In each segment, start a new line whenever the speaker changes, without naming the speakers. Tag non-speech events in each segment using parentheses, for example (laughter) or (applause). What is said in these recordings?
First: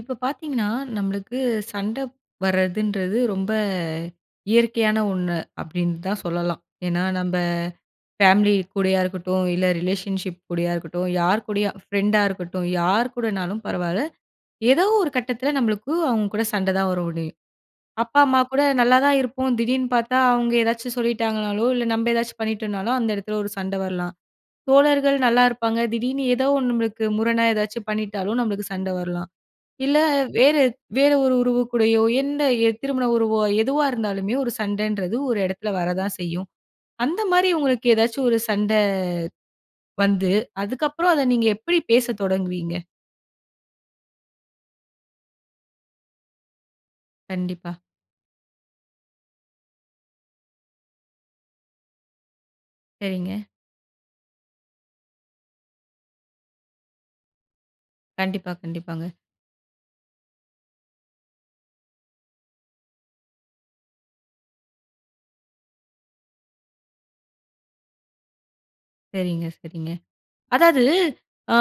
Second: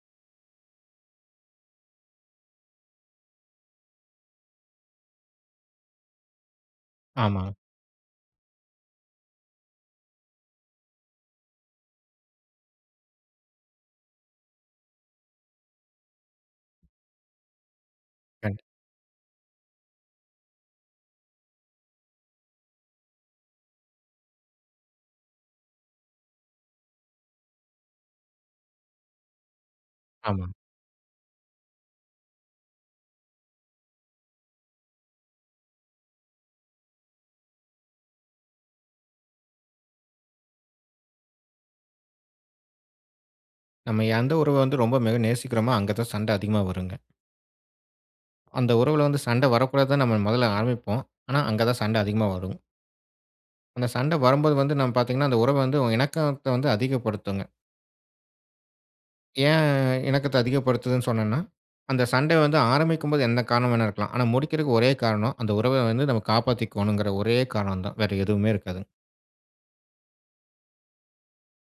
இப்ப பார்த்தீங்கன்னா, நம்மளுக்கு சண்ட வர்றதுன்றது ரொம்ப இயற்கையான ஒண்ணு, அப்டின்னு தான் சொல்லலாம். ஏன்னா நம்ப
ஆமா.
ஃபேமிலி கூடயா இருக்கட்டும், இல்லை ரிலேஷன்ஷிப் கூடயா இருக்கட்டும், யார் கூடயும் ஃப்ரெண்டா இருக்கட்டும், யார் கூடனாலும் பரவால்ல. ஏதோ ஒரு கட்டத்ல, நம்மளுக்கு அவங்க கூட சண்ட தான் வர முடியும். அப்பா, அம்மா
கண்டிப்
கூட நல்லா தான் இருப்போம். திடீர்னு பார்த்தா, அவங்க ஏதாச்சும் சொல்லிட்டாங்கன்னாலோ, இல்ல நம்ம ஏதாச்சும் பண்ணிட்டோம்னாலோ, அந்த எடத்ல ஒரு சண்ட வரலாம். தோழர்கள் நல்லாருப்பாங்க திடீர்னு ஏதோ ஒன்னு நம்மளுக்கு முரணா ஏதாச்சும் பண்ணிட்டாலும், நம்மளுக்கு சண்ட வரலாம், இல்ல
ஆமா.
வேற வேற ஒரு உறவுக்கூடயோ, எந்த திருமண உறவோ எதுவா இருந்தாலுமே, ஒரு சண்டைன்றது ஒரு எடத்ல வர தான் செய்யும். அந்த மாரி உங்களுக்கு ஏதாவது ஒரு சண்டை வந்து, அதுக்கு அப்புறம் அத நீங்க எப்டி பேசத் தொடங்குவீங்க?
நம்ம எந்த உறவ வந்து ரொம்ப மிக நேசிக்கிறோமோ, அங்க தான் சண்டை அதிகமா வருங்க.
கண்டிப்பா.
அந்த உறவுல வந்து சண்டை வரக்கூடாதுன்னு, நம்ம மொதல்ல ஆரம்பிப்போம். ஆனா அங்க தான் சண்ட அதிகமா வரும்.
சரிங்க.
அந்த சண்ட வரும்போது வந்து நம்ம பார்த்தீங்கன்னா, அந்த உறவை வந்து இணக்கத்தை வந்து அதிகப்படுத்துங்க.
கண்டிப்பா, கண்டிப்பாங்க.
ஏன் இணக்கத்த அதிகப்படுத்துதுன்னு சொன்னன்னா, அந்த சண்ட வந்து ஆரம்பிக்கும் போது, என்ன காரணம் வேண்டுமானாலும் இருக்கலாம். ஆனா முடிக்கிறதுக்கு ஒரே காரணம், அந்த உறவை வந்து நாம் காப்பாத்திகோனும்ன்கிற ஒரே காரணம் தான். வேறு எதுவுமே இருக்காதுங்க.
சரிங்க, சரிங்க. அதாவது, அ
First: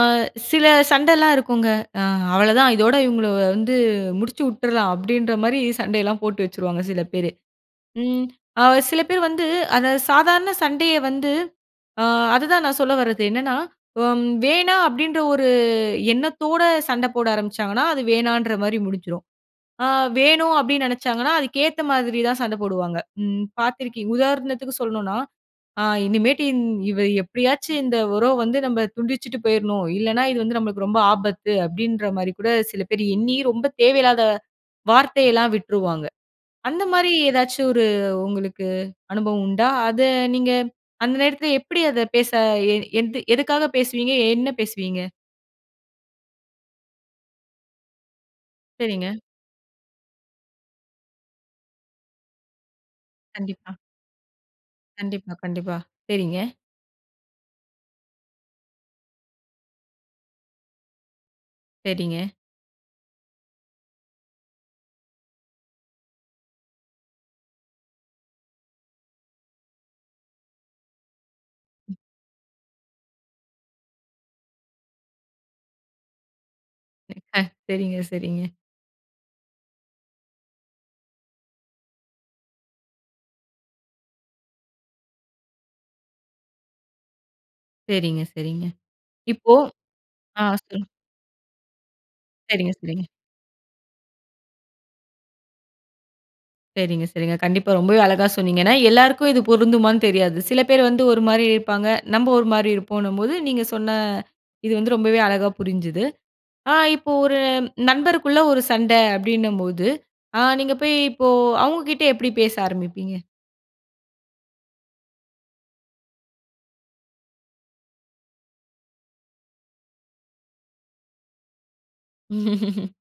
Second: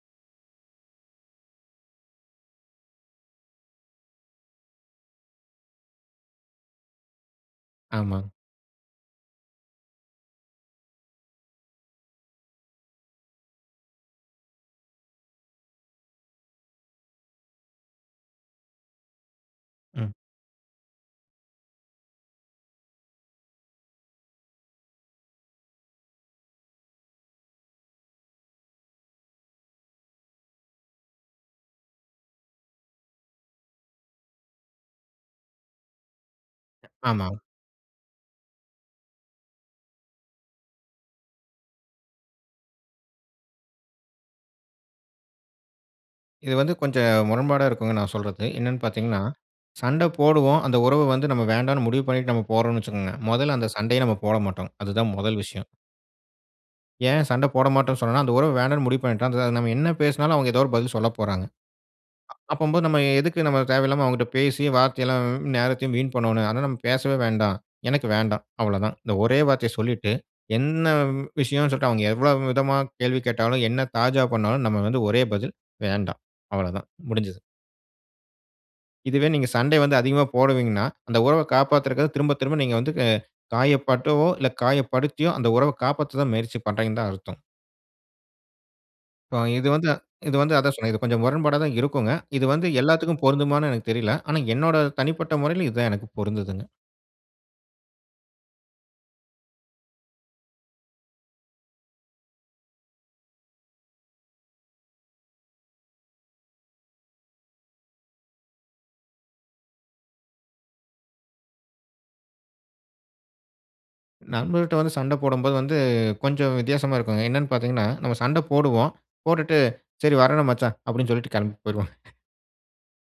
சில சண்டைலாம் இருக்குங்க. அ அவ்ளோதான் இதோடு இவங்கள வந்து முடிச்சு உட்றலாம். அப்படின்ற மாரி சண்டைலாம் போட்டு வச்சுருவாங்க சில பேரு. ம்
ஆமாங்.
அ சில பேர் வந்து அத சாதாரண சண்டைய வந்து அ அதுதான் நான் சொல்ல வரது, என்னன்னா ம் "வேணாம்" அப்படின்ற ஒரு எண்ணத்தோட சண்ட போட ஆரம்பிச்சாங்கன்னா, அது வேணாம்ன்ற மாரி முடிஞ்சிரும். அ
ம்.
"வேணும்" அப்படின்னு நினைச்சாங்கன்னா, அதுக்கேத்த மாரி தான் சண்டை போடுவாங்க. ம் பார்த்துருக்கீங் உதாரணத்துக்கு சொல்லணும்னா, அ "இனிமேட்டு இன் இவ எப்படியாச்சும் இந்த உறவ வந்து நம்ம துண்டிச்சுட்டு போயிறணும். இல்லனா, இது வந்து நம்மளுக்கு ரொம்ப ஆபத்து." அப்படின்ற மாரி கூட சில பேர் எண்ணி ரொம்ப தேவையில்லாத வார்த்தையெல்லாம் விட்ருவாங்க. அந்த மாதிரி
ஆமா.
ஏதாச்சும் ஒரு உங்களுக்கு அனுபவம் உண்டா? அத நீங்க அந்த நேரத்தில எப்படி அத பேச எ எதுக்காக பேசுவீங்க? என்ன பேசுவீங்க?
இது வந்து கொஞ்சம் முரண்பாடா இருக்கும், நான் சொல்றது. என்னன்னு
சரிங்க.
பார்த்தீங்கன்னா, சண்ட போடுவோம். அந்த உறவு வந்து நம்ம வேண்டாம்னு முடிவு பண்ணிட்டு நம்ம போறோம்னு வைச்சுகோங்க, முதல்ல அந்த
கண்டிப்பா.
சண்டையே நம்ம போடமாட்டோங்க. அதுதான்
கண்டிப்பா,
முதல் விஷயம்.
கண்டிப்பா. சரிங்க.
ஏன் சண்ட போடமாட்டோம் சொன்னான்னா, அந்த உறவு வேண்டாம்னு முடிவு பண்ணிட்டோம். அத (unintelligible) நம்ம என்ன பேசினாலும், அவங்க ஏதோ ஒரு பதில் சொல்லப் போறாங்க.
சரிங்க.
அப்பம்போ, நம்ம எதுக்கு நம்ம தேவையில்லாம அவங்ககிட்ட பேசி வார்த்தை எல்லாம் நேரத்தையும் வீண் பண்ணோனும்? அதனால நம்ம பேசவே வேண்டாம். "எனக்கு வேண்டாம்." அவ்ளோ தான். இந்த ஒரே வார்த்தைய சொல்லிட்டு, என்ன விஷயம்ன்னு சொல்லிட்டு அவங்க எவ்ளோ விதமா கேள்வி கேட்டாலும், என்ன தாஜா பண்ணாலும் நம்ம வந்து ஒரே பதில், "வேண்டாம்." அவ்வளவு தான் முடிஞ்சுது.
(unintelligible) சரிங்க, சரிங்க.
இதுவே நீங்க சண்டை வந்து அதிகமா போடுவீங்கன்னா, உறவ காப்பாத்துறதுக்கு திரும்ப திரும்ப நீங்க வந்து வெ காயப்பட்டவோ இல்ல காயப்படுத்தியோ, அந்த உறவை காப்பாத்த முயற்சி பண்றீங்கன்னு தான் அர்த்தம்.
சரிங்க, சரிங்க,
ப
இப்போ
இது வந்து இது
ஆ
வந்து அதுதான்
சொல்லுங்க.
சொன்னேன். இது கொஞ்சம் முரண்பாடா தான் இருக்குங்க. இது வந்து
சரிங்க, சரிங்க.
எல்லாத்துக்கும் பொருந்துமான்னு எனக்கு தெரில. ஆனா என்னோட தனிப்பட்ட முறையில, இது தான் எனக்கு பொருந்துதுங்க.
சரிங்க, சரிங்க. கண்டிப்பா ரொம்பவே அழகா சொன்னீங்க. ஏன்னா, எல்லாருக்கும் இது பொருந்துமான்னு தெரியாது. சில பேர் வந்து ஒரு மாரி இருப்பாங்க, நம்ம ஒரு மாரி இருப்போன்னும்போது, நீங்க சொன்ன இது வந்து ரொம்பவே அழகா புரிஞ்சுது. அ இப்போ ஒரு நண்பருக்குள்ளே ஒரு சண்டை அப்படின்னும்போது, அ நீங்க போய் இப்போ அவங்க கிட்ட எப்படி பேச ஆரம்பிப்பீங்க?
நண்பர்ட்ட வந்து சண்ட போடம்போது வந்து, கொஞ்சம் வித்தியாசமா இருக்குங்க. என்னன்னு பார்த்தீங்கன்னா, நம்ம சண்டை போடுவோம். போட்டுட்டு "சரி வரேன் மச்சான்" அப்டின்னு சொல்லிட்டு கிளம்பி போய்டுவோம். (chuckles)
(laughs)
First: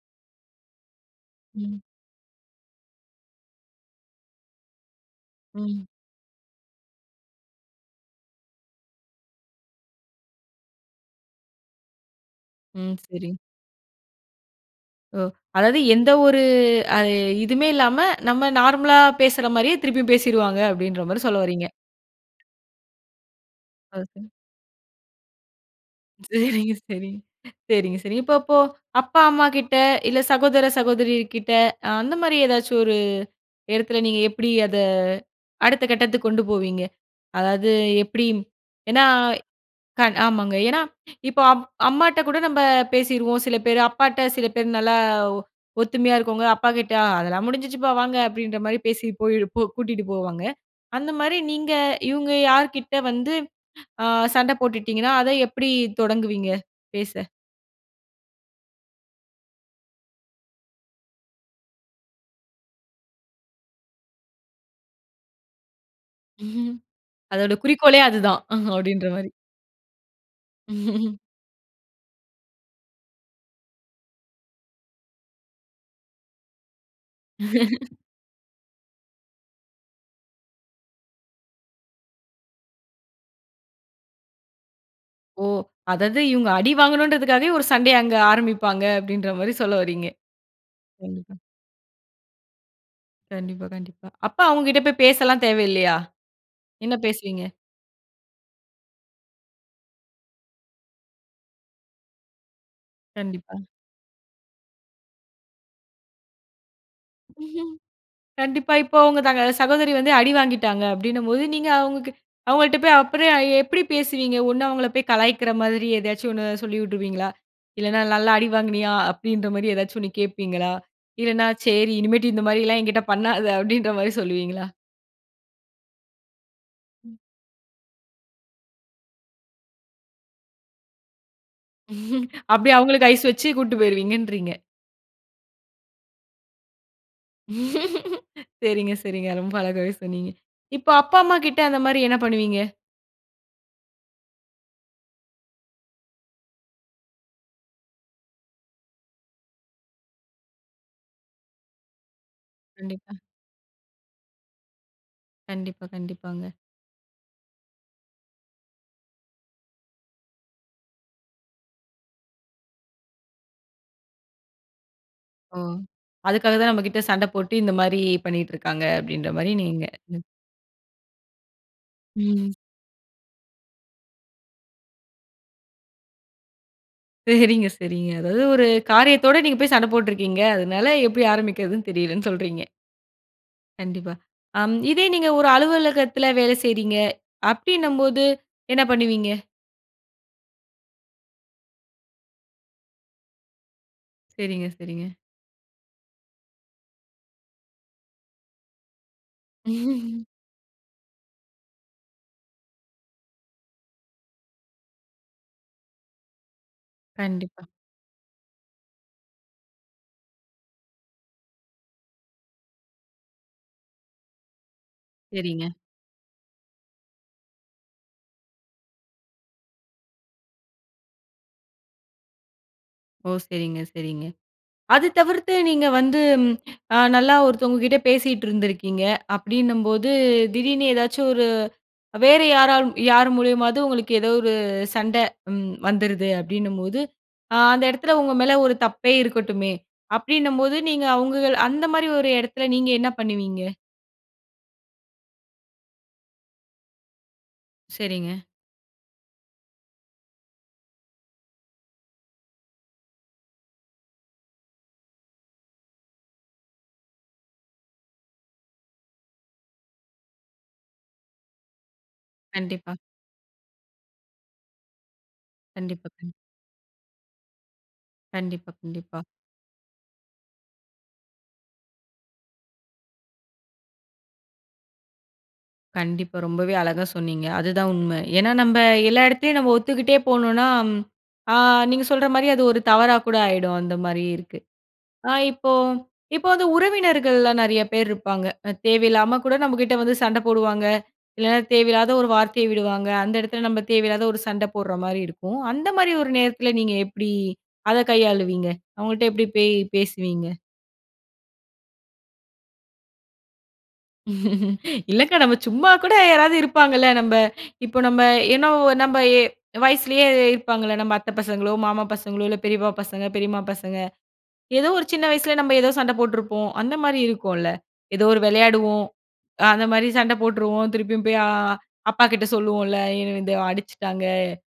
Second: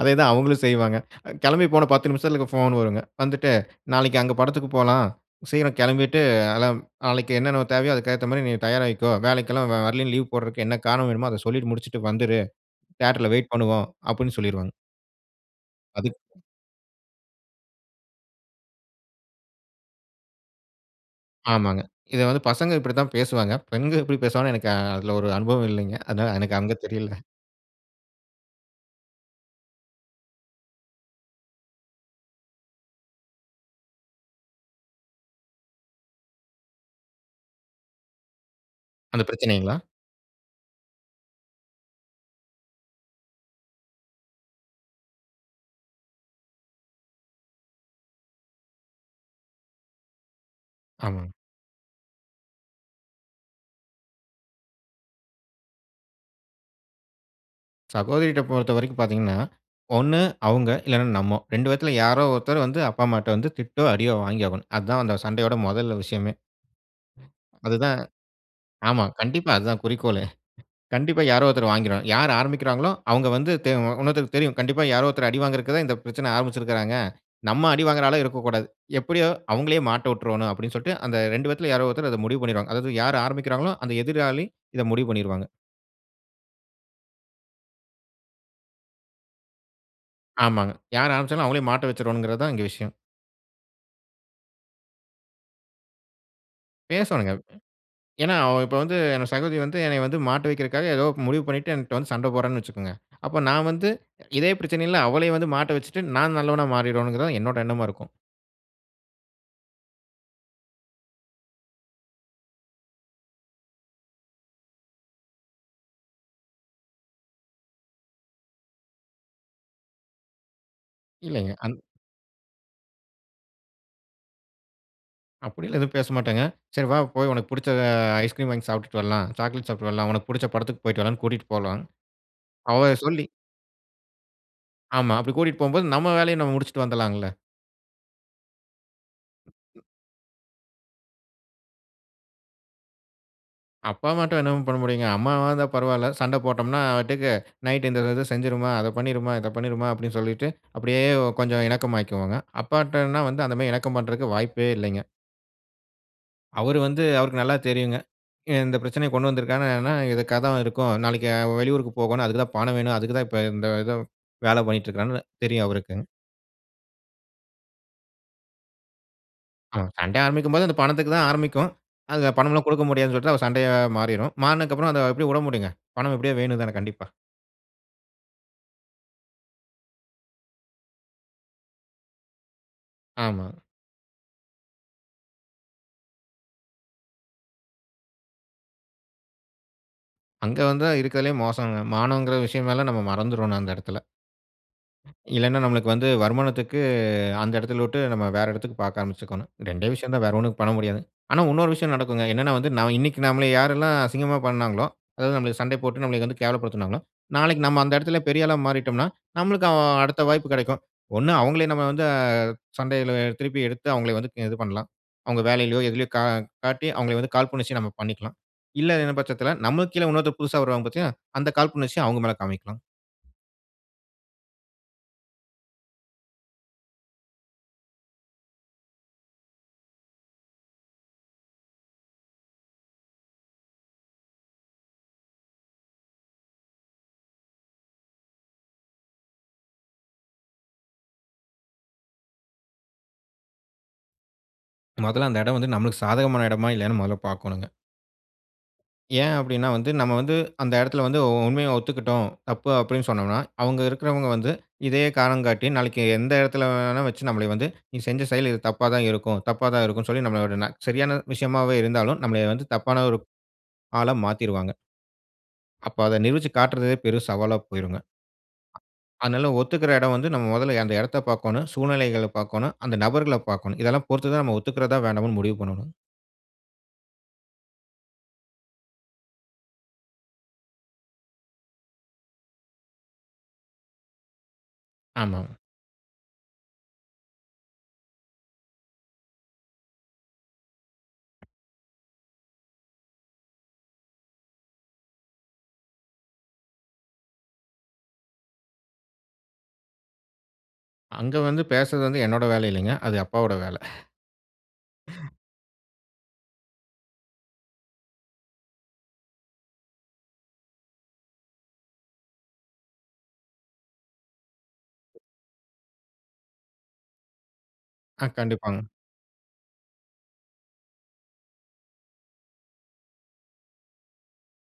அதே தான் அவங்களும் செய்வாங்க. கெளம்பி
ம்.
போன 10 நிமிசத்தில போன் வருங்க. வந்துட்டு "நாளைக்கு அங்க படத்துக்கு போலாம். சீக்கிரம்
ம்.
கெளம்பிட்டு அலம் நாளைக்கு என்னென்ன தேவையோ, அதுக்கு ஏத்த மாரி நீ தயாராயிக்கோ, எல்லாம் வ வரலைன்னு, லீவ் போடுறதுக்கு என்ன காரணம் வேணுமோ அத சொல்லிட்டு முடிச்சுட்டு வந்துரு.
ம் சரி.
தியேட்டர்ல வெயிட் பண்ணுவோம்" அப்டின்னு சொல்லிருவாங்க.
ஓ! அதாவது
அது
எந்த ஒரு அ இதுவுமே இல்லாம, நம்ம நார்மலா பேசுற மாரியே திருப்பியும் பேசிருவாங்க அப்டின்ற மாதிரி சொல்ல வர்றீங்க?
ஆமாங்க. இத வந்து பசங்க இப்டி தான் பேசுவாங்க. பெண்கள் எப்டி
ஓகே.
பேசுவாங்கன்னு எனக்கு அதில ஒரு அனுபவம் இல்லங்க. அதனால எனக்கு
சரிங்க
அங்கே தெரியல.
சரிங்க. சரிங்க சரிங்க. இப்போ இப்போ அப்பா அம்மாகிட்ட, இல்ல சகோதர சகோதரி கிட்ட, அ அந்த மாரி ஏதாச்சும் ஒரு, இடத்தில நீங்க எப்டி அத அடுத்த கட்டத்துக்கு கொண்டு போவீங்க? அதாவது, எப்டி ஏன்னா,
அந்த பிரச்சனைங்களா?
கண் ஆமாங்க ஏன்னா, இப்போ அம் அம்மாட்ட கூட நம்ம பேசிருவோம். சில பேர் அப்பாட்ட சில பேர் நல்லா ஒ ஒத்துமையா இருக்கவங்க அப்பாகிட்ட "அதெல்லாம் முடிஞ்சுச்சுப்பா வாங்க"அப்டின்ற மாதிரி பேசி போய் -போ கூட்டீட்டு போவாங்க. அந்த
ஆமாங்க.
மாரி நீங்க இவங்க யார்க்கிட்ட வந்து அ சண்டை போட்டுட்டீங்கன்னா, அத எப்படி தொடங்குவீங்க? பேச.
சகோதரிட்ட பொறுத்தவரைக்கும் பார்த்தீங்கன்னா, 1 அவுங்க இல்லன்னா நம்மோ. 2 பேத்துல யாரோ ஒருத்தர் வந்து அப்பா, அம்மாட்ட வந்து திட்டோ! அடியோ! வாங்கியாகணும். அதான் அந்த சண்டையோட முதல் விஷயமே.
(chuckles) .அதோட குறிக்கோளே
அதுதான்.
அது தான்.
ஆமா.
அப்பிடின்றமாரி.
கண்டிப்பா, அது தான் குறிக்கோளே!
(chuckles)
கண்டிப்பா யாரோ ஒருத்தர் வாங்கிருவாங்க. யாரு ஆரம்பிக்கிறாங்களோ! அவுங்க வந்து தெ அ இன்னொருத்தருக்கு தெரியும். கண்டிப்பா யாரோ ஒருத்தர் அடி வாங்குறதுக்கு தான் இந்த பிரச்சன ஆரம்பிச்சிருக்குறாங்க. நம்ம
(laughs)
அடிவாங்குற ஆளா இருக்கக்கூடாது. எப்பிடியோ அவுங்களே மாட்ட விட்ரோன்னு அப்பிடின்னு சொல்ட்டு அந்த 2 யாரோ ஒருத்தரு அத முடிவு பண்ணிருவாங்க. அதாவது யாரு ஆரம்பிக்கிறாங்களோ! அந்த எதிராளி இத முடிவு
ஓ!
பண்ணிருவாங்க.
அதாவது இவுங்க அடி வாங்கணுன்றதுக்காகவே ஒரு சண்டைய அங்க ஆரம்பிப்பாங்க, அப்பிடின்றமாரி சொல்ல வரீங்க?
ஆமாங்க. யார்
கண்டிப்பா.
ஆரம்பிச்சாலும் அவுங்களே மாட்ட வச்சிருவாங்கிறதுதான் இங்க விஷயம்.
கண்டிப்பா, கண்டிப்பா. அப்ப அவுங்கக்கிட்ட போய் பேசலாம் தேவையில்லயா? என்ன
பேசோணுங்க.
பேசுவீங்க?
ஏன்னா, அவ இப்ப வந்து என் சகோதரி வந்து என்னைய வந்து மாட்ட வைக்கிறக்காக ஏதோ முடிவு பண்ணிட்டு என்ட்ட வந்து சண்ட போட்றான்னு வச்சிக்கங்க, அப்ப
கண்டிப்பா.
நான் வந்து இதே பிரச்சனையில அவளே வந்து மாட்ட வச்சுட்டு, நான் நல்லவனா மாறிரணுங்கிறதுதான் என்னோட
(chuckles)
எண்ணமா இருக்கும்.
கண்டிப்பா. இப்போ அவுங்க தங்க சகோதரி வந்து அடி வாங்கிட்டாங்க அப்பிடின்னும்போது, நீங்க அவுங்கக்கிட்ட, அவுங்கள்ட்ட போய் அப்புறம் எப்பிடி பேசுவீங்க? ஒன்னு அவுங்களப் போய் கலாய்க்கிற மாதிரி ஏதாச்சும் ஒண்ணு சொல்லி விட்ருவீங்களா? இல்லன்னா நல்லா அடி வாங்கினியா! அப்பிடின்ற மாரி ஏதாச்சும் ஒண்ணு கேட்பீங்களா? இல்லன்னா
இல்லேங்க. அந்
சரி இனிமேட்டு இந்தமாரிலாம் என்கிட்ட பண்ணாத! அப்பிடின்றமாரி சொல்லுவீங்களா?
அப்படியெல்லாம், எதுவும் பேசமாட்டேங்க. சரி வா,
ம்.
போய் உனக்கு புடுச்ச ஐஸ்கிரீம் வாங்கி சாப்பிட்டுட்டு வரலாம். சாக்லேட் சாப்பிட்டுட்டு வரலாம். உனக்கு புடுச்ச படத்துக்கு போய்ட்டு வரலானு கூட்டிட்டு போலாம்.
(chuckles) அப்படி,
அவ
அவுங்களுக்கு
சொல்லி
ஐஸ் வச்சு, கூட்டு போயிடுவேன்றீங்க.
ஆமா. அப்படி கூடிட்போம்போது, நம்ம வேலய, நம்ம முடுச்சுட்டு வந்துடாளங்கள!
(laughs) சரிங்க, சரிங்க. ரொம்ப அழகாவே சொன்னீங்க. இப்ப, அப்பா அம்மா கிட்ட அந்த மாரி, என்ன பண்ணுவீங்க?
அப்பா, அம்மாட்ட என்னமும் பண்ண முடியுங்க. அம்மாவாக இருந்தா பரவாயில்ல. சண்டை போட்டோம்னா, நா பாட்டுக்கு நைட் இந்த இது செஞ்சுடுமா, அத பண்ணிடுமா, இத பண்ணிடுமா அப்படினு சொல்லிட்டு, அப்படியே கொஞ்சம இணக்கமாயிக்குவாங்க.
கண்டிப்பா.
அப்பாட்டனா, வந்து அந்த மேரி இணக்கம் பண்றதுக்கு வாய்ப்பே இல்லங்க.
கண்டிப்பா. கண்டிப்பாங்க.
அவர் வந்து, அவருக்கு நல்லா தெரியுங்க. இந்த பிரச்சனையை கொண்டு வந்துருக்காங்க. என்னனா, இதுக்காதா இருக்கும். நாளைக்கு வெளியூருக்கு போகணும். அதுக்கு தான், பணம் வேணும். அதுக்கு தான் இப்ப இந்த இத வேல பண்ணிட்டு இருக்குறானு,
ஓ!
தெரியும் அவருக்கு.
அதுக்காகதான் நம்மகிட்ட சண்ட போட்டு, இந்த மாரி பண்ணிக்கிட்டு இருக்காங்க. அப்டின்ற மாரி
அ,
நீங்க.
சண்டை ஆரம்பிக்கும்போது, அந்த பணத்துக்கு தான் ஆரம்பிக்கும். அங்க,
ம்.
பணம்லாம் கொடுக்க முடியாதுனு சொல்லிட்டுதா, ஒரு சண்டையா மாறிரும். மாறுனதுக்கப்றம், அத, எப்படி விட முடியுங்க. பணம் எப்படியோ வேணு தானே, கண்டிப்பா.
சரிங்க, சரிங்க. அதாவது ஒரு காரியத்தோட, நீங்க போய் சண்ட போட்டுருக்கீங்க. அதனால எப்படி ஆரம்பிக்கிறதுன்னு தெரியலன்னு சொல்றீங்க.
ஆமா.
கண்டிப்பா. ஆம் இதே நீங்க ஒரு அலுவலகத்தில வேல செய்றீங்க? அப்படின்னம்போது, என்ன பண்ணுவீங்க?
அங்க வந்தா இருக்கிறதுலே மோசங்க. மானங்கிற விஷயமெல்லாம் நம்ம மறந்துறோன்னு அந்த இடத்தில.
சரிங்க, சரிங்க.
ம். இல்லன்னா, நம்மளுக்கு வந்து வருமானத்துக்கு அந்த இடத்தில விட்டு நம்ம வேற இடத்துக்கு பார்க்க ஆரம்பிச்சிக்கோணும். 2ஏ விஷயந்தான்
(laughs)
வேற ஒன்னும் பண்ண முடியாதுங்க. ஆனா, இன்னொரு விஷயம் நடக்குங்க. என்னன்னா வந்து நான் இன்னைக்கு நம்மள யாரெல்லாம் அசிங்கமா பண்ணாங்களோ, அதாவது நம்மளை சண்டை போட்டு, நம்மளை வந்து கேவலப்படுத்தினாங்களோ, நாளைக்கு
கண்டிப்பா.
நம்ம அந்த இடத்தில பெரிய ஆளா மாறிட்டம்ன்னா, நம்மளுக்கு அ அடுத்த வாய்ப்பு கிடைக்கும். ஒண்ணு அவுங்களே நம்ம வந்து சண்டையில திருப்பி எடுத்து அவுங்களை வந்து க இது பண்லாம். அவுங்க
சரிங்க.
வேலையிலோ, எதிலயோ கா காட்டி அவுங்கள வந்து காழ்புணர்ச்சிய நம்ம பண்ணிக்கலாம். இல்லங்கிற பட்சத்தில நம்மளுக்கு கீழ இன்னொருத்தன் புதுசா வருவாங்க பாத்தியா! அந்த காழ்புணர்ச்சிய அவுங்க மேல் காமிக்கலாம்.
ஓ! சரிங்க, சரிங்க. அது தவிர்த்து நீங்க வந்து ஆ நல்லா ஒருத்தவங்கக்கிட்ட பேசிட்டு இருந்துருக்கீங்க. அப்படின்னும்போது, திடீர்னு ஏதாச்சும் ஒரு வேற யாராலும், யார் மூலியமாவது உங்களுக்கு ஏதோ ஒரு சண்டை ம் வந்துருது. அப்படின்னும்போது, ஆ அந்த இடத்தில உங்க மேல ஒரு தப்பே இருக்கட்டுமே, அப்படின்னும்போது நீங்க அவுங்கள அந்தமாரி ஒரு இடத்தில நீங்க என்ன பண்ணுவீங்க?
முதல்ல அந்த இடம் வந்து நம்மளுக்கு சாதகமான இடமா? இல்லையான்னு முதல்ல பார்க்கணுங்க.
சரிங்க.
ஏன் அப்படீன்னா வந்து, நம்ம வந்து அந்த இடத்தில வந்து உ உண்மைய ஒத்துக்கிட்டோம். தப்பு அப்படீன்னு சொன்னம்னா, அவுங்க இருக்கிறவங்க வந்து இதையே காரணம் காட்டி, நாளைக்கு எந்த இடத்தில வேணா வச்சு நம்மள வந்து, நீ செஞ்ச செயல் இது தப்பா தான் இருக்கும். தப்பா தான் இருக்கும்ன்னு சொல்லி நம்மள (unintelligible) சரியான விஷயமாவே இருந்தாலும், நம்மளை வந்து
கண்டிப்பா.
தப்பான ஒரு ஆளா மாத்திருவாங்க. அப்ப
கண்டிப்பா,
அத
கண்
நிரூபுச்சு காட்டுறதே பெரும் சவாலா போயிருங்க.
கண்டிப்பா, கண்டிப்பா.
அதனால ஒத்துக்கிற இடம் வந்து, நம்ம முதல்ல அந்த இடத்த பார்க்கணும். சூழ்நிலைகள பார்க்கணும். அந்த நபர்கள பார்க்கணும். இதெல்லாம் பொறுத்து தான் நம்ம ஒத்துக்கிறதா? வேணாமான்னு முடிவு பண்ணணுங்க.
கண்டிப்பா. ரொம்பவே அழகா சொன்னீங்க. அதுதான் உண்ம. ஏன்னா நம்ப எல்லா இடத்துலயும் நம்ம ஒத்துக்கிட்டே போணுன்னா, ஆ நீங்க சொல்ற மாரி அது ஒரு தவறா கூட ஆயிடும். அந்தமாரி இருக்கு. ஆ
ஆமாங்க.
இப்போ இப்போ வந்து உறவினர்கள்லாம் நெறைய பேர் இருப்பாங்க. அ தேவையில்லாம கூட நம்மகிட்ட வந்து சண்ட போடுவாங்க. இல்லன்னா தேவையில்லாத ஒரு வார்த்தைய விடுவாங்க. அந்த இடத்தில நம்ம தேவையில்லாத ஒரு சண்ட போட்ற மாரி இருக்கும். அந்த மாரி ஒரு நேரத்தில நீங்க எப்படி அத கையாளுவீங்க? அவுங்கள்ட்ட எப்பிடி பே பேசுவீங்க?
அங்க வந்து பேசுறது வந்து என்னோட வேலை இல்லீங்க. அது அப்பாவோட வேலை.
(laughs) இல்லக்கா.
(chuckles)
நம்ம சும்மா கூட யாராவது இருப்பாங்கள்ல. நம்ப இப்ப நம்ம ஏனோ, நம்ம எ வயசுலயே இருப்பாங்கள்ல. நம்ம அத்தை பசங்களோ, மாமா பசங்களோ இல்ல பெரியப்பா பசங்க, பெரியம்மா பசங்க. ஏதோ ஒரு சின்ன வயசுல நம்ம ஏதோ சண்ட போட்ருப்போம். அந்த மாரி இருக்கும்ல. ஏதோ
ஆ.
ஒரு
கண்டிப்பாங்க.
விளையாடுவோம். அ அந்தமாரி சண்ட போட்டுருவோம், திருப்பியும் போய் அ அப்பா கிட்ட சொல்லுவோம்ல. "என்னை வந்து அடிச்சுட்டாங்க,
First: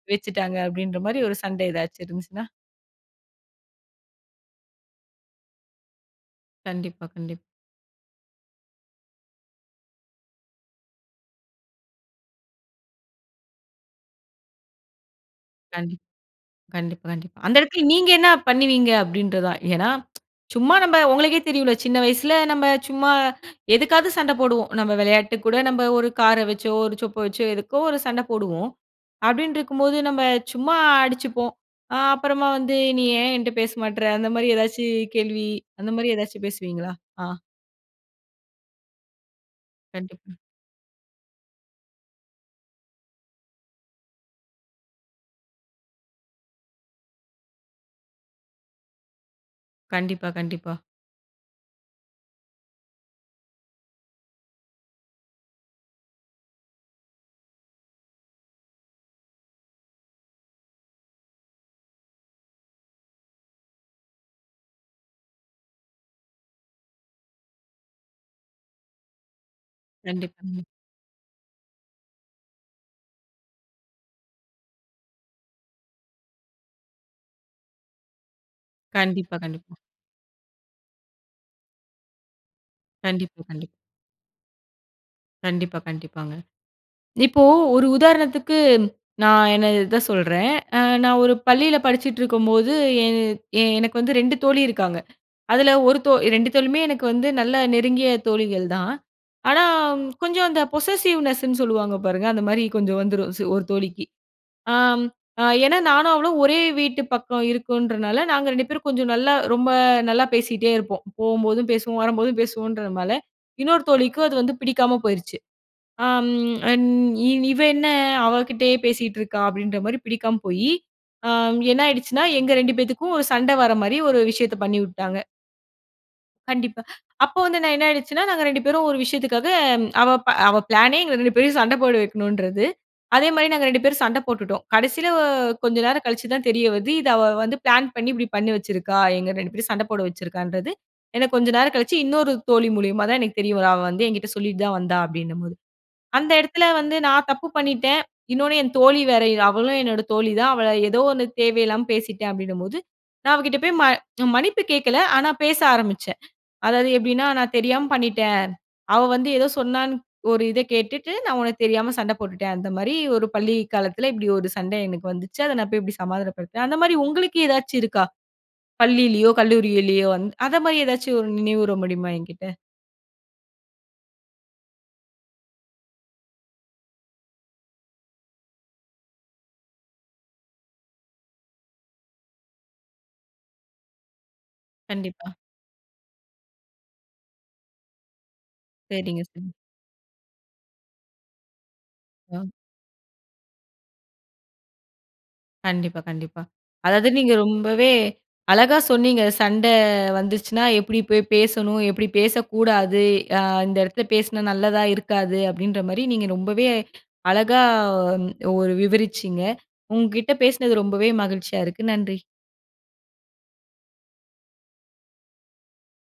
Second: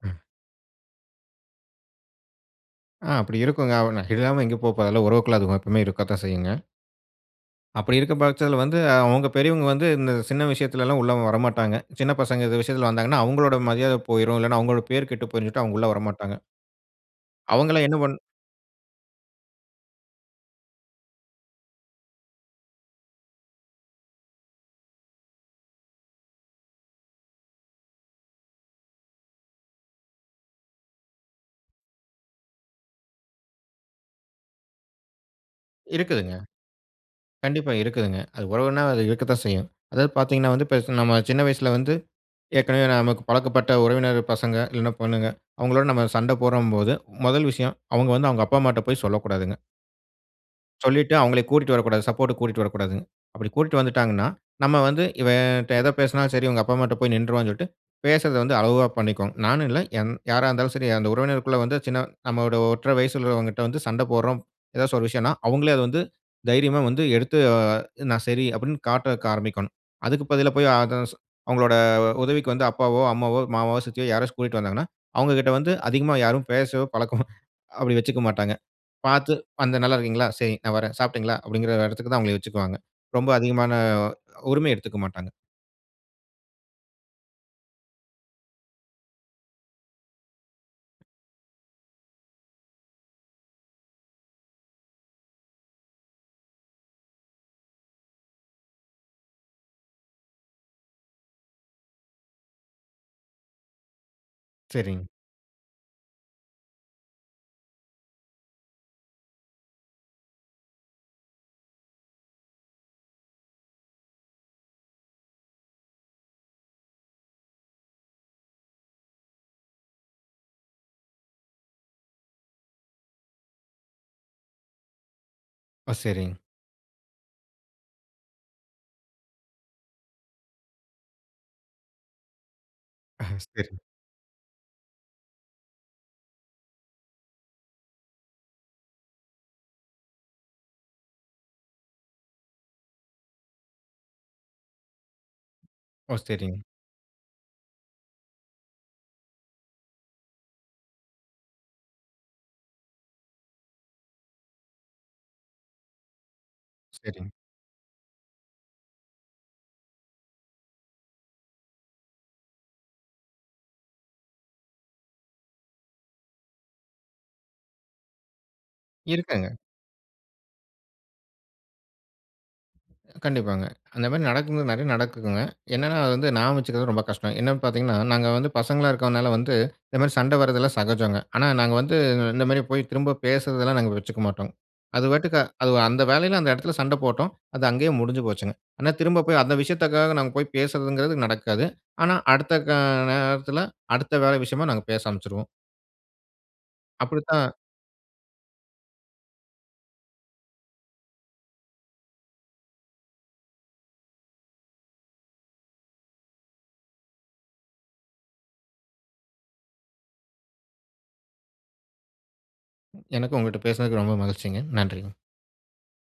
ம்.
வச்சுட்டாங்க." அப்படின்ற மாரி ஒரு சண்ட எதாச்சும் இருந்துச்சுனா
ஆ. அப்படி இருக்குங்க. (unintelligible) இல்லாம எங்க போபோது. அதெல்லாம் உறவுக்குள்ள அது (unintelligible) இருக்கத்தான் செய்யுங்க.
கண்டிப்பா. கண்டிப்
அப்படி இருக்க பட்சத்துல வந்து, அவங்க பெரியவங்க வந்து இந்த சின்ன விஷயத்துல எல்லாம் உள்ள வரமாட்டாங்க. சின்ன பசங்க இந்த விஷயத்துல வந்தாங்கன்னா, அவங்களோட மரியாதை போய்ரும், இல்லனா அவங்களோட பேரு கெட்டு போய்ரும், சொல்ட்டு அவங்க உள்ள
கண்டிப்
வரமாட்டாங்க.
கண்டிப்பா, கண்டிப்பா. அந்த
அவங்களா
இடத்துல
என்ன
நீங்க
பண்
என்ன பண்ணுவீங்க? அப்படின்றது தான். ஏனா, (tsk) சும்மா நம்ம உங்களுக்கே தெரியும்ல, சின்ன வயசுல நம்ம சும்மா எதுக்காவது சண்ட போடுவோம். நம்ம விளையாட்டுக்கு கூட நம்ப ஒரு கார வச்சோ, ஒரு சொப்ப வச்சோ எதுக்கோ ஒரு சண்ட போடுவோம். அப்படின்னு இருக்கும்போது நம்ம சும்மா அடிச்சுப்போம். அ அப்புறமா வந்து, "நீ ஏன் என்ட்ட பேச மாட்ற?" அந்த மாரி எதாச்சும் கேள்வி அந்த மாரி
இருக்குதுங்க.
எதாச்சும் பேசுவீங்களா? ஆ.
கண்டிப்பா இருக்குதுங்க. அது உறவுனா அது இருக்கத்தான் செய்யும். அதாவது
கண்டிப்பா.
பார்த்தீங்கன்னா வந்து பெருச நம்ம சின்ன வயசுல வந்து, ஏற்கனவே நமக்கு பழக்கப்பட்ட உறவினர் பசங்க, இல்லனா பொண்ணுங்க அவங்களோட நம்ம சண்ட போட்றோம்போது, முதல் விஷயம் அவங்க வந்து அவங்க அப்பா, அம்மாட்ட போய் சொல்லக்கூடாதுங்க.
கண்டிப்பா, கண்டிப்பா.
சொல்லிட்டு அவங்களை கூட்டிட்டு வரக்கூடாது, சப்போர்ட்க்கு கூட்டிட்டு வரக்கூடாதுங்க. அப்டி கூட்டிட்டு வந்துட்டாங்கனா, நம்ம வந்து இவன்கிட்ட எத பேசினாலும் சரி இவங்க அப்பா அம்மாட்ட போய் நின்றுவானு சொல்லிட்டு, பேசுவத வந்து அளவாக பண்ணிக்கணும். நானும் இல்ல எந் யாரா இருந்தாலும் சரி. அந்த உறவினருக்குள்ள வந்து சின்ன நம்முடைய ஒற்றரை வயது உள்ளவர்களிடம் வந்து சண்டை போட்றோம் எதாவது ஒரு விஷயம்ன்னா அவுங்களே அத வந்து தைரியமா வந்து எடுத்து அ நான் சரி. அப்டின்னு காட்ட ஆரம்பிக்கணும் அதுக்கு பதிலா
கண்டிப்பா.
போய் அதர்ஸ் அவங்களோட உதவிக்கு வந்து அப்பாவோ, அம்மாவோ, மாமாவோ, சித்தியோ யாராச்சு கூட்டிட்டு வந்தாங்கன்னா, அவங்க கிட்ட வந்து அதிகமா யாரும் பேசவோ பழக்கமோ அப்டி வச்சுக்க மாட்டாங்க. பார்த்து
கண்டிப்பா, கண்டிப்பா.
வந்த நல்ல இருக்கீங்களா? சரி நான் வரேன். சாப்பிட்டீங்களா? அப்டிங்கிற இடத்துக்கு தான் அவங்கள வச்சுக்குவாங்க. ரொம்ப
கண்டிப்பா, கண்டிப்பா.
அதிகமான உரிமை எடுத்துக்க மாட்டாங்க.
கண்டிப்பா, கண்டிப்பாங்க. இப்போ, ஒரு உதாரணத்துக்கு, நான் என்ன இத சொல்றேன். அ நான் ஒரு பள்ளியில படிச்சுட்டு இருக்கும்போது எ எனக்கு வந்து 2 தோழி இருக்காங்க. அதில, 1 தோ 2 தோழியுமே எனக்கு வந்து நல்ல நெருங்கிய தோழிகள் தான். ஆனா, கொஞ்சம் அந்த பொசசிவ்னெஸ்ன்னு சொல்லுவாங்க பாருங்க. அந்த மாரி கொஞ்சம் வந்துரும் ஒரு தோழிக்கு. ஆம்,
செரிங்.
அ ஏனா நானும் அவளும் ஒரே வீட்டு பக்கம் இருக்குன்றதுனால, நாங்க 2 பேரும் கொஞ்சம் நல்லா ரொம்ப நல்லா பேசிகிட்டே இருப்போம். போகும்போதும் பேசுவோம், வரும்போதும் பேசுவோம்ன்றதுனால இன்னொரு தோழிக்கும் அது வந்து பிடிக்காம போயிருச்சு. ஆம் அண் இவ என்ன அவக்கிட்டயே பேசிட்டிருக்கா? அப்டின்ற மாரி பிடிக்காம போயி அ என்னாயிடுச்சுன்னா, எங்க 2 பேத்துக்கும் ஒரு சண்ட வர மாரி ஒரு விஷயத்தை பண்ணி விட்டாங்க.
ஆ! சரிங்.
கண்டிப்பா, அப்ப வந்து நான் என்ன ஆயிடுச்சுன்னா, நாங்க 2 பேரும் ஒரு விஷயத்துக்காக அவ ப அவ ப்ளானே எங்க 2 பேரையும் சண்ட போட வைக்கணுன்றது.
அ
அதே மாரி நாங்க
சரி.
2 பேரும் சண்ட போட்டுட்டோம். கடைசில வ கொஞ்சம் நேரம் கழிச்சு தான் தெரிய வருது, இத அவ வந்து ப்ளான் பண்ணி இப்டி பண்ணி வச்சிருக்கா, எங்க 2 பேரும் சண்ட போட வச்சுருக்கான்றது, ஏனா கொஞ்சம் நேரம் கழிச்சு இன்னொரு தோழி மூலியமா தான் எனக்கு தெரிய வரு, அவ வந்து என்கிட்ட சொல்லிட்டு தான் வந்தா, அப்டின்னும்போது
ஓ!
அந்த
சரிங்.
எடத்துல வந்து நான் தப்பு பண்ணிட்டேன். இன்னொன்னு என் தோழி வேற, அவளும் என்னோட தோழி தான் அவ ஏதோ 1 தேவ இல்லாம பேசிட்டேன், அப்டின்னும்போது, நான் அவ கிட்ட போயி ம மன்னிப்பு கேட்கல, ஆனா பேச ஆரம்பிச்சேன். அதாவது எப்டின்னா
சரிங்.
நான் தெரியாம பண்ணிட்டேன். அவ வந்து ஏதோ சொன்னானு, ஒரு இத கேட்டுட்டு நான் உனக்கு தெரியாம சண்ட போட்டுடேன் அந்த மாரி, ஒரு பள்ளி காலத்துல இப்டி ஒரு சண்ட எனக்கு வந்துச்சு, அத நான் போயி இப்டி சமாதானப்படுத்துவேன், அந்தமாரி உங்களுக்கு ஏதாச்சும் இருக்கா? பள்ளியிலையோ,
இருக்காங்க.
கல்லூரியிலயோ வந் அந்த மாரி எதாச்சும் ஒரு நினைவூர முடியுமா என்கிட்ட?
கண்டிப்பாங்க, அந்த மாரி நடக்கும் நெறைய நடக்குதுங்க. என்னனா அது வந்து நியாபக வச்சுக்குறது ரொம்ப கஷ்டம். என்னன்னு பாத்தீங்கனா, நாங்க வந்து பசங்களா இருக்குறதனால வந்து, இந்த மாரி சண்ட வரதெல்லாம் சகஜம்ங்க. ஆனா நாங்க வந்து, இந்த மாரி போயி திரும்ப பேசுறதெல்லாம் நாங்க வச்சுக்க மாட்டோம். அது
கண்டிப்பா.
பாட்டுக்கா அது அந்த வேலையில அந்த எடத்துல சண்ட போட்டோம். அது அங்கேயே முடிஞ்சு போச்சுங்க. ஆனா
சரிங்க,
திரும்ப போயி
சரிங்க.
அந்த விஷயத்துக்காக நாங்க போயி பேசுதுங்றது நடக்காது. ஆனா
அ.
அடுத்த, கா நேரத்துல அடுத்த வேற விஷயமா நாங்க பேச ஆரம்பிச்சுருவோம்.
கண்டிப்பா, கண்டிப்பா. அதாவது நீங்க
அப்டித்தான்
ரொம்பவே அழகா சொன்னீங்க, சண்ட வந்துச்சுன்னா எப்டி போயி பேசணும்? எப்டி பேசக்கூடாது? அ இந்த இடத்துல பேசுனா நல்லதா இருக்காது. அப்டின்ற மாரி நீங்க ரொம்பவே அழகா ஒ ஒரு விவரிச்சீங்க. உங்க கிட்ட பேசுனது ரொம்பவே மகிழ்ச்சியா இருக்கு. நன்றி.
எனக்கும், உங்ககிட்ட பேசுனதுக்கு ரொம்ப மகிழ்ச்சிங்க. நன்றிங்க.